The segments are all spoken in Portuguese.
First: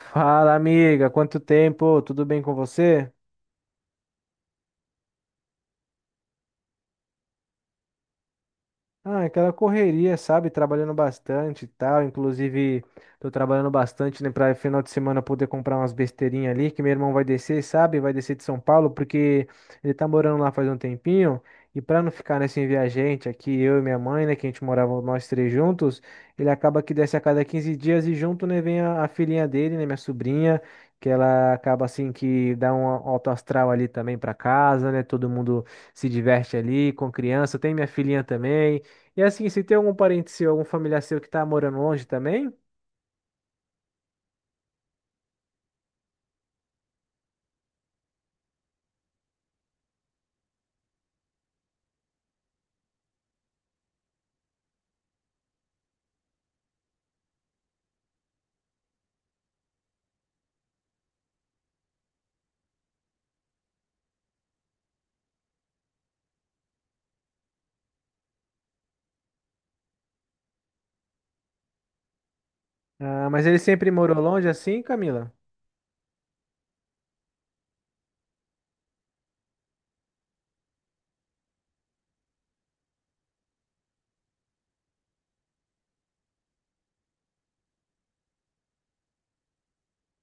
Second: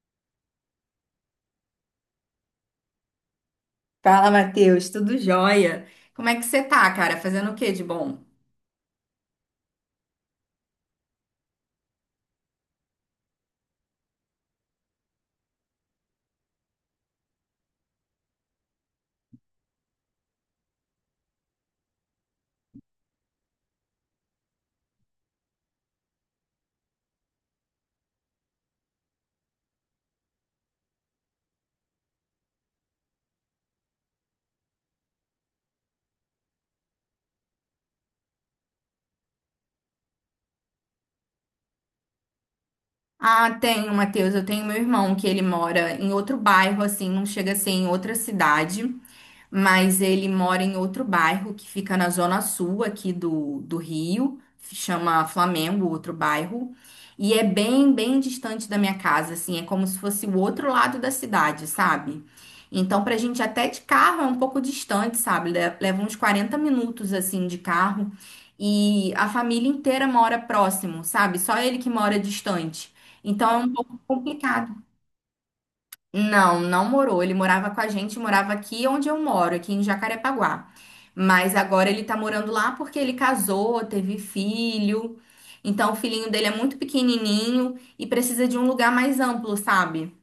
Fala, amiga, quanto tempo? Tudo bem com você? Fala, Matheus, tudo jóia? Como é que você tá, cara? Fazendo o que de bom? Ah, aquela correria, sabe? Trabalhando bastante e tal. Inclusive, tô trabalhando bastante, né? Pra final de semana poder comprar umas besteirinhas ali, que meu irmão vai descer, sabe? Vai descer de São Paulo, porque ele tá morando lá faz um tempinho. E pra não ficar, né, sem ver a gente aqui, eu e minha mãe, né? Que a gente morava nós três juntos, ele acaba que desce a cada 15 dias e junto, né, vem a filhinha dele, né? Minha sobrinha, que ela acaba assim que dá um alto astral ali também pra casa, né? Todo mundo se diverte ali com criança. Tem minha filhinha também. E assim, se tem algum parente seu, algum familiar seu que tá morando longe também? Ah, tenho, Matheus. Eu tenho meu irmão que ele mora em outro bairro, assim, não chega a ser em outra cidade, mas ele mora em outro bairro que fica na zona sul aqui do Rio, chama Flamengo, outro bairro, e é bem, bem distante da minha casa, assim, é como se fosse o outro lado da cidade, sabe? Então, pra gente até de carro é um pouco distante, sabe? Leva uns 40 minutos, assim, de carro. E a família inteira mora próximo, sabe? Só ele que mora distante. Ah, mas Então é ele um sempre pouco morou longe complicado. assim, Camila? Não, não morou. Ele morava com a gente, morava aqui onde eu moro, aqui em Jacarepaguá. Mas agora ele tá morando lá porque ele casou, teve filho. Então o filhinho dele é muito pequenininho e precisa de um lugar mais amplo, sabe?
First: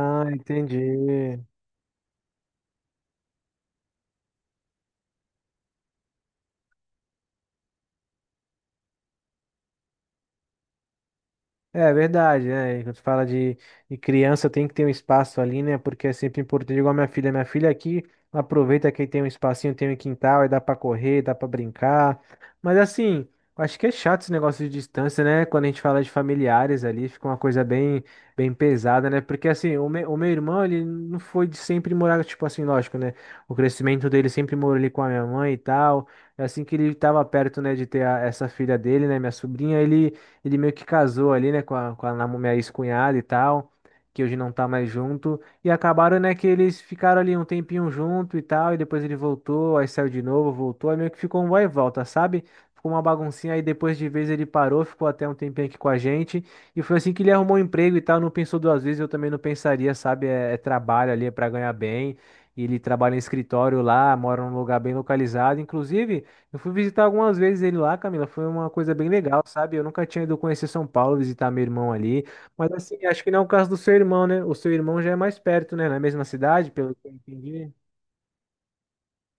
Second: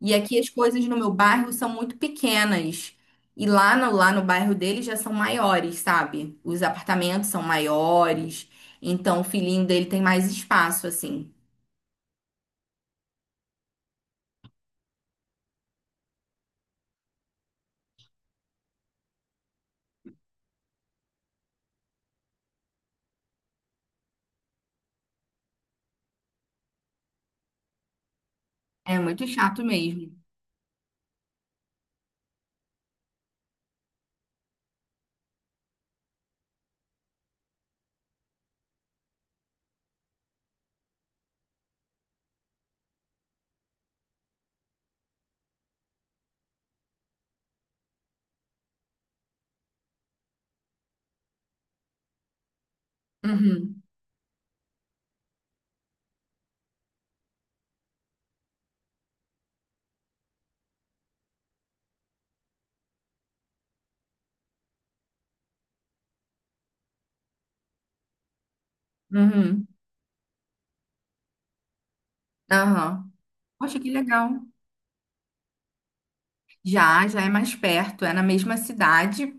E aqui as coisas no meu entendi. bairro são muito pequenas. E lá no bairro dele já são maiores, sabe? Os apartamentos são maiores. Então o filhinho dele tem mais espaço, assim. É verdade, né? E quando fala de criança, tem que ter um espaço ali, né? Porque é sempre importante. Igual minha filha aqui ela aproveita que tem um espacinho, tem um quintal, aí dá pra correr, dá pra brincar. Mas assim, eu acho que é chato esse negócio de distância, né? Quando a gente fala de familiares ali, fica uma coisa bem, bem É pesada, né? muito Porque chato assim, o, me, mesmo. o meu irmão, ele não foi de sempre morar, tipo assim, lógico, né? O crescimento dele sempre morou ali com a minha mãe e tal. É assim que ele tava perto, né, de ter essa filha dele, né, minha sobrinha, ele meio que casou ali, né, com a minha ex-cunhada e tal, que hoje não tá mais junto. E acabaram, né, que eles ficaram ali um tempinho junto e tal, e depois ele voltou, aí saiu de novo, voltou, aí meio que ficou um vai e volta, sabe? Ficou uma baguncinha, aí Uhum. depois de vez ele parou, ficou até um tempinho aqui com a gente. E foi assim que ele arrumou um emprego e tal, não pensou duas vezes, eu também não pensaria, sabe? É trabalho ali, é pra ganhar bem. E ele trabalha em escritório lá, mora num lugar bem localizado. Inclusive, eu fui visitar algumas vezes ele lá, Camila. Foi uma coisa bem legal, Uhum. sabe? Eu nunca tinha ido conhecer São Paulo, visitar meu irmão ali. Mas assim, Aham. acho que não é o caso do Poxa, que seu irmão, legal. né? O seu irmão já é mais perto, né? Na mesma cidade, pelo que Já, eu já é mais entendi. perto, é na mesma cidade,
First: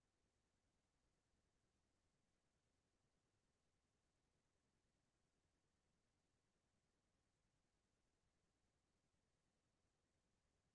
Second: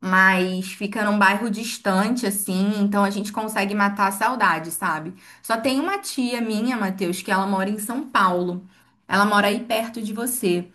mas fica num bairro distante, assim, então a gente consegue matar a saudade, sabe? Só tem uma tia minha, Matheus, que ela mora em São Paulo. Ela mora aí perto de você.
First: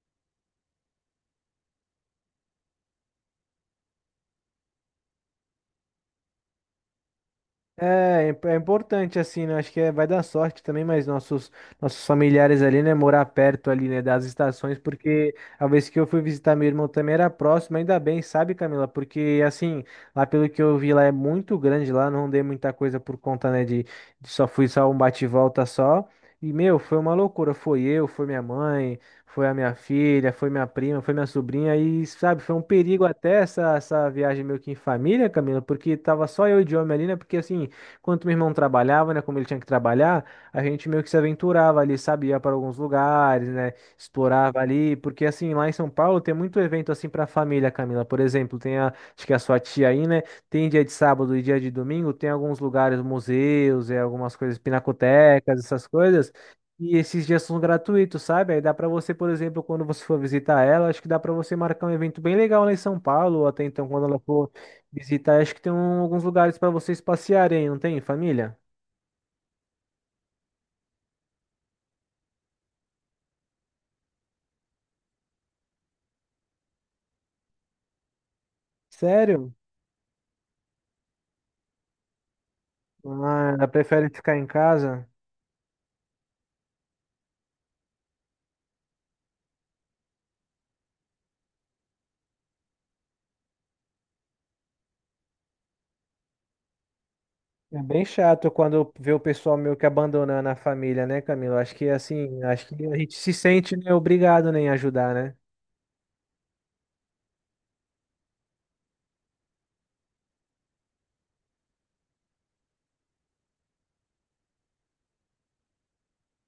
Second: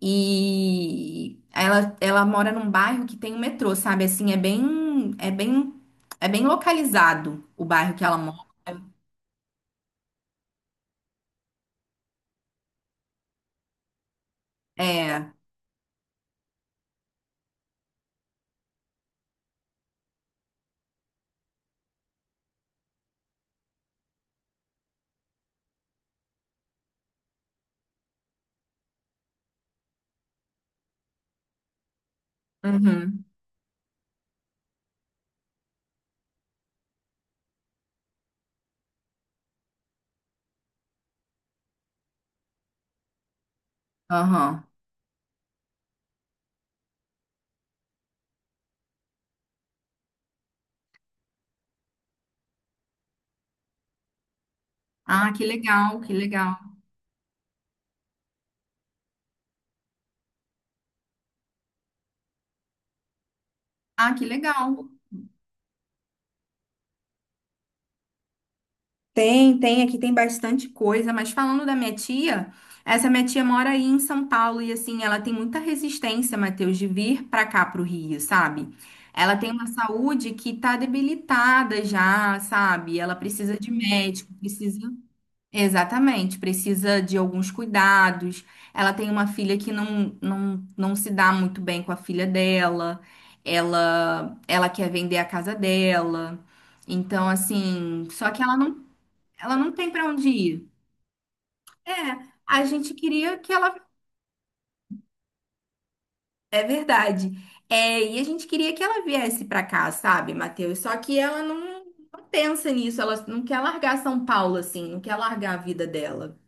E ela mora num bairro que tem o metrô, sabe? Assim, é bem, é bem, é bem localizado o bairro que ela É, é mora. imp- é importante assim, né? Acho que vai dar sorte também, mas nossos familiares ali, né, morar perto ali, né, das estações, É. porque a vez que eu fui visitar meu irmão também era próximo, ainda bem, sabe, Camila? Porque assim, lá pelo que eu vi lá é muito grande lá, não dei muita coisa por conta, né, de só fui só um bate e volta só. E meu, foi uma loucura, foi eu, foi minha mãe, foi a minha filha, foi minha prima, foi minha sobrinha e, sabe, foi um perigo Uhum. até essa viagem meio que em família, Camila, porque tava só eu e o homem ali, né? Porque assim, enquanto meu irmão trabalhava, né? Como ele tinha que trabalhar, a gente meio que se aventurava ali, sabia, para alguns lugares, né? Explorava Aham. ali, porque assim, lá em São Paulo tem muito evento assim para família, Camila. Por exemplo, tem a, acho que é a sua tia aí, né? Tem dia de sábado e dia de domingo, tem alguns lugares, museus, e algumas coisas, Ah, que pinacotecas, essas legal, que coisas. legal. E esses dias são gratuitos, sabe? Aí dá para você, por exemplo, quando você for visitar ela, acho que dá para você marcar um evento bem legal lá em São Paulo, ou até então quando Ah, ela que for legal. visitar, acho que tem alguns lugares para vocês passearem, não tem, família? Tem, tem, aqui tem bastante coisa, mas falando da minha tia, essa minha tia mora aí em São Paulo e assim, ela tem muita resistência, Matheus, de vir pra cá pro Rio, sabe? Ela tem Sério? uma saúde que tá debilitada já, sabe? Ela Ah, precisa ela de prefere médico, ficar em precisa. casa? Exatamente, precisa de alguns cuidados. Ela tem uma filha que não se dá muito bem com a filha dela. Ela quer vender a casa dela. Então, É bem assim, só que chato quando vê o ela pessoal não meio que tem para onde abandonando a ir. família, né, Camilo? Acho que É, assim, a acho que gente a gente se queria que ela. sente, né, obrigado, né, em ajudar, né? É verdade. É, e a gente queria que ela viesse para cá, sabe, Matheus? Só que ela não pensa nisso. Ela não quer largar São Paulo, assim, não quer largar a vida dela,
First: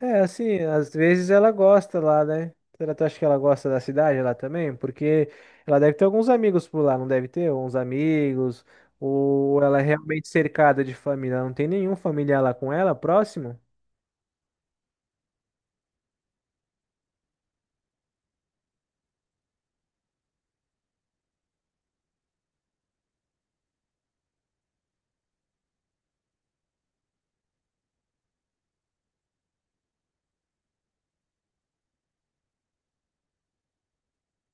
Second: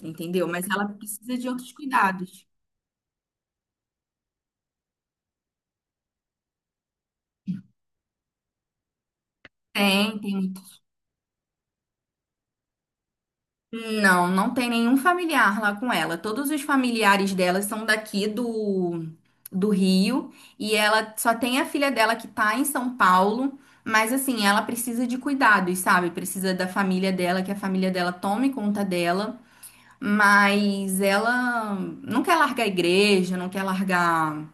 É, entendeu? assim, Mas às ela vezes precisa de ela outros gosta lá, cuidados. né? Será que tu acha que ela gosta da cidade lá também? Porque ela deve ter alguns amigos por lá, não deve ter? Uns amigos, ou ela é Tem, realmente tem muito. cercada de família, ela não tem nenhum familiar lá com ela, próximo? Não, não tem nenhum familiar lá com ela. Todos os familiares dela são daqui do Rio e ela só tem a filha dela que tá em São Paulo, mas assim, ela precisa de cuidados, sabe? Precisa da família dela, que a família dela tome conta dela, mas ela não quer largar a igreja, não quer largar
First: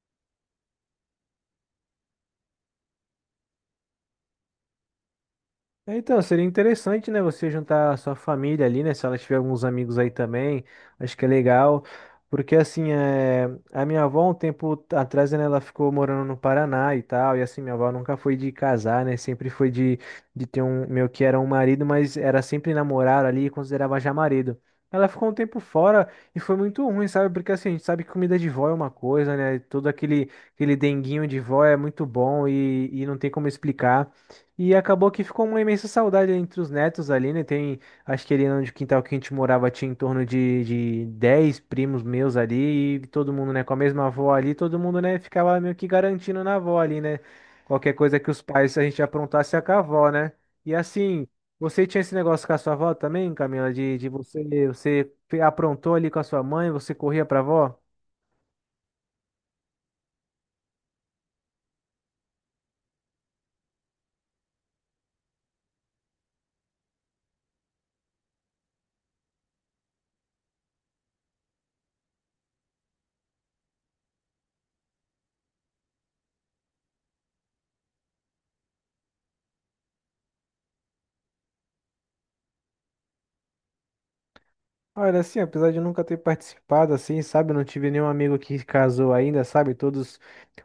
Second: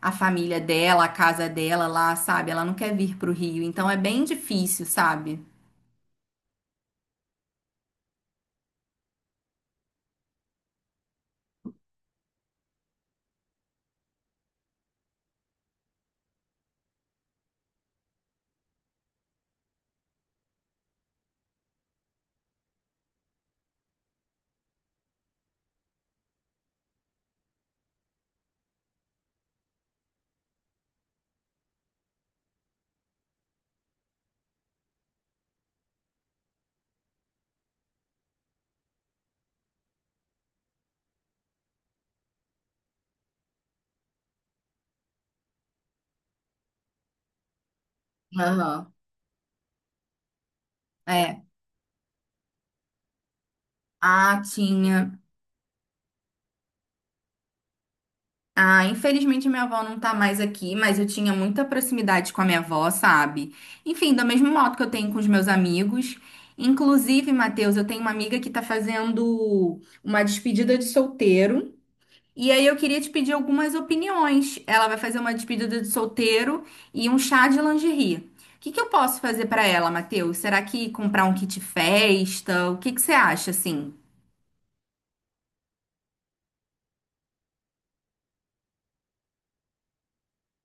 a família dela, a casa dela lá, sabe? Ela não quer vir pro Rio, então é bem difícil, sabe? É, então, seria interessante, né, você juntar a sua família ali, né, se ela tiver alguns amigos aí também, acho que é legal, porque assim, é, a minha avó um tempo atrás, né, ela ficou morando no Paraná e tal, e assim, minha avó nunca foi de casar, né, sempre foi de ter um, meu que era um marido, mas era sempre namorar ali e considerava já marido. Ela ficou um tempo fora e foi muito ruim, sabe? Porque assim, a gente sabe que comida de vó é uma coisa, né? Todo aquele denguinho de vó é muito bom e não tem como explicar. E acabou que ficou uma imensa saudade entre os netos ali, né? Tem, acho que ali onde o quintal que a gente morava tinha em torno de 10 primos meus ali, e todo mundo, né, com a mesma avó ali, todo mundo, né, ficava meio que garantindo na avó ali, né? Qualquer coisa que os pais, se a Aham. gente aprontasse, é com a avó, né? E assim, É. você tinha esse negócio com a sua avó também, Camila, de Ah, você tinha. aprontou ali com a sua mãe, você corria pra avó? Ah, infelizmente minha avó não tá mais aqui, mas eu tinha muita proximidade com a minha avó, sabe? Enfim, do mesmo modo que eu tenho com os meus amigos. Inclusive, Matheus, eu tenho uma amiga que tá fazendo uma despedida de solteiro. E aí eu queria te pedir algumas opiniões. Ela vai fazer uma despedida de solteiro e um chá de lingerie. O que que eu posso fazer pra ela, Matheus? Será que comprar um kit festa? O que que você acha, assim? Olha, assim, apesar de eu nunca ter participado, assim, sabe, eu não tive nenhum amigo que casou ainda, sabe, todos,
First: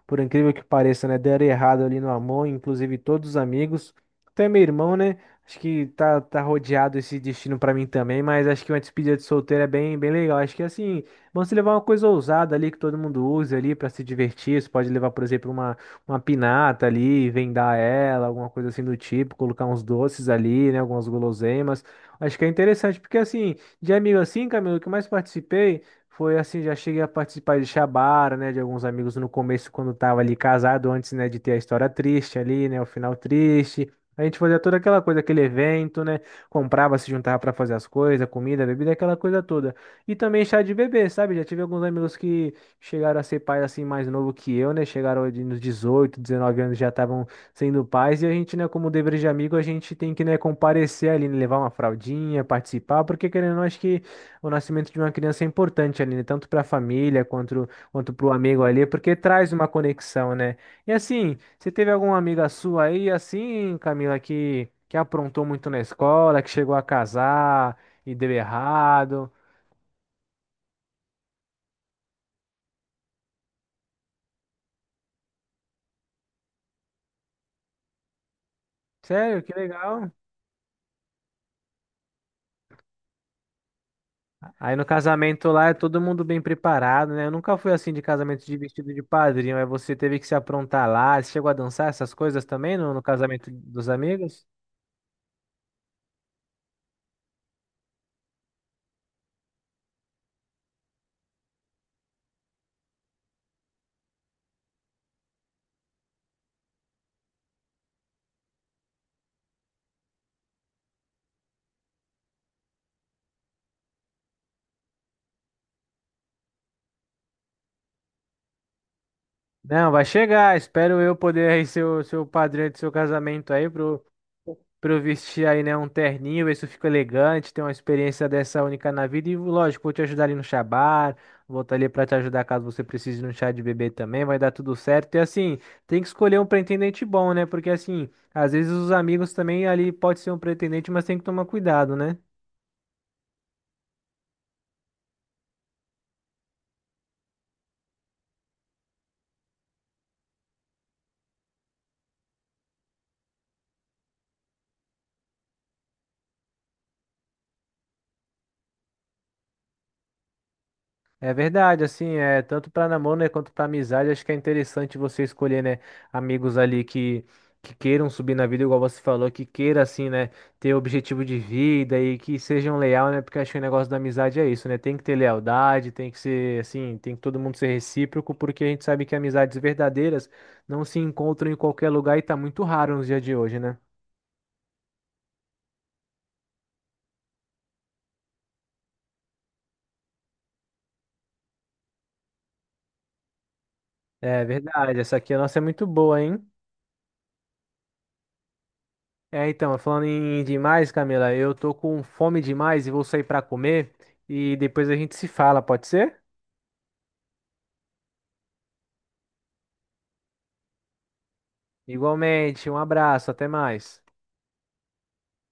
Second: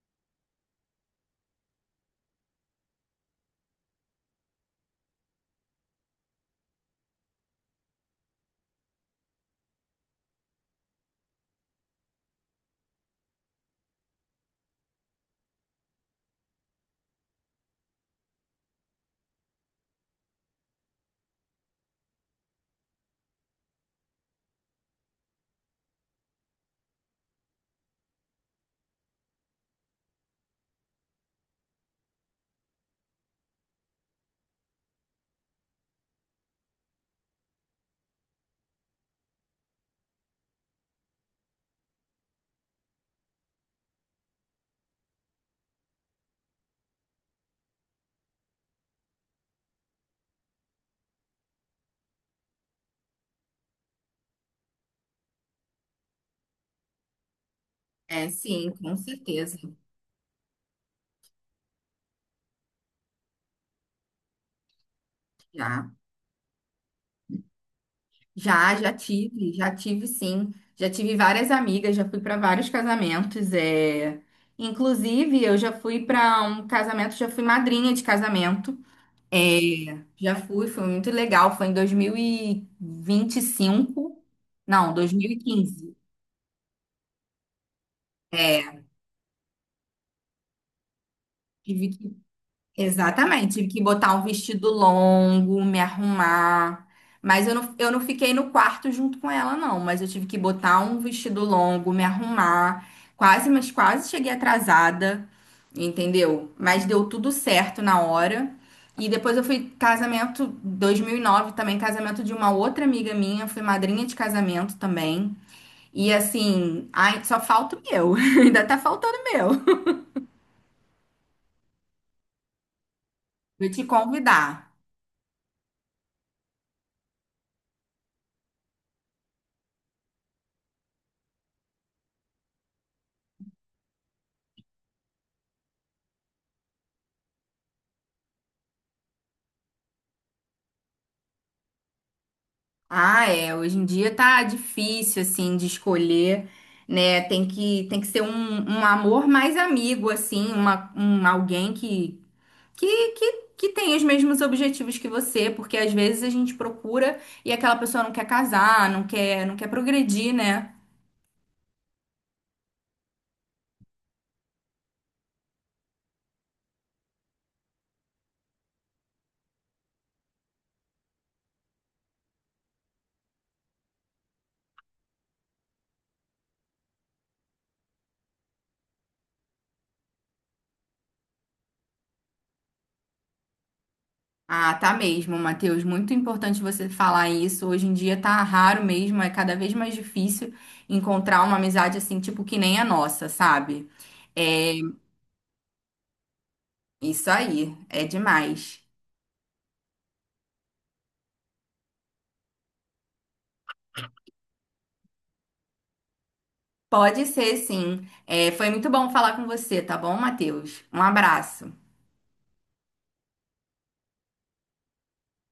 por incrível que pareça, né, deram errado ali no amor, inclusive todos os amigos, até meu irmão, né, acho que tá rodeado esse destino pra mim também, mas acho que uma despedida de solteiro é bem, bem legal, acho que, assim, vamos se levar uma coisa ousada ali, que todo mundo use ali pra se divertir, você pode levar, por exemplo, uma pinata ali, vendar ela, alguma coisa assim do tipo, colocar uns doces ali, né, algumas guloseimas, acho que é interessante, porque, assim, de amigo assim, Camilo, o que eu mais participei foi assim, já cheguei a participar de Xabara, né, de alguns amigos no começo quando tava ali casado, antes, né, de ter a história triste ali, né, o final triste. A gente fazia toda aquela coisa, aquele evento, né, comprava, se juntava pra fazer as coisas, comida, bebida, aquela coisa toda. E também chá de bebê, sabe? Já tive alguns amigos que chegaram a ser pais assim mais novo que eu, né, chegaram ali nos 18 19 anos, já estavam sendo pais, e a gente, né, como dever de amigo, a gente tem que, né, comparecer ali, né, levar uma fraldinha, participar, porque querendo ou não, acho que o nascimento de uma criança é importante ali, né, tanto para a família quanto para É, o amigo sim, ali, com porque traz certeza. uma conexão, né? E assim, você teve alguma amiga sua aí, assim, Camila, que aprontou muito na Já. escola, que chegou a casar e deu Já, já errado? tive, já tive sim. Já tive várias amigas, já fui para vários casamentos. É. Inclusive, eu já fui para um casamento, já fui madrinha de casamento. Sério, que É. legal. Já fui, foi muito legal. Foi em dois mil e vinte e cinco. Aí no Não, casamento lá é 2015. todo mundo bem preparado, né? Eu nunca fui assim de casamento de É, vestido de padrinho, aí você teve que se aprontar lá. Você chegou a dançar tive essas que. coisas também no casamento Exatamente, tive que dos botar um amigos? vestido longo, me arrumar. Mas eu não fiquei no quarto junto com ela, não. Mas eu tive que botar um vestido longo, me arrumar. Quase, mas quase cheguei atrasada, entendeu? Mas deu tudo certo na hora. E depois eu fui casamento 2009 também, casamento de uma outra amiga minha. Fui madrinha de casamento também. E assim, ai, só falta o meu. Ainda tá faltando o meu. Não, vai chegar. Espero eu poder aí ser o padrinho do seu casamento aí Vou te pro, convidar. pro eu vestir aí, né, um terninho, ver se eu fico elegante, ter uma experiência dessa única na vida. E lógico, vou te ajudar ali no chabar, vou estar ali pra te ajudar caso você precise no chá de bebê também, vai dar tudo certo. E assim, tem que escolher um pretendente bom, né? Porque assim, às vezes os amigos também ali pode ser um pretendente, mas tem que tomar cuidado, né? Ah, é. Hoje em dia tá difícil, assim, de escolher, né? Tem que ser um, um amor mais amigo, assim, uma, um alguém que tem os mesmos objetivos que você, porque às vezes a gente procura e aquela pessoa não quer casar, não quer, não quer progredir, né? É verdade, assim, é tanto para namoro, né, quanto para amizade, acho que é interessante você escolher, né, amigos ali que queiram subir na vida, igual você falou, que queira assim, né, ter objetivo de vida e que sejam leal, né, porque acho que o negócio da amizade é isso, né? Tem que ter lealdade, tem que ser assim, tem que todo mundo ser recíproco, porque a gente sabe que amizades verdadeiras não se encontram em qualquer lugar e tá muito raro nos dias de hoje, né? Ah, tá mesmo, Matheus. Muito importante você falar isso. Hoje em dia tá raro mesmo, é cada vez mais difícil encontrar uma amizade assim, tipo, que nem a nossa, sabe? É É, verdade, essa aqui a nossa é muito boa, hein? isso aí, é demais. É, então, falando em demais, Camila, eu tô com fome demais e vou sair pra comer e depois a gente se fala, pode ser? Pode ser, sim. É, foi muito bom falar com você, tá bom, Matheus? Um abraço. Igualmente, um abraço, até mais.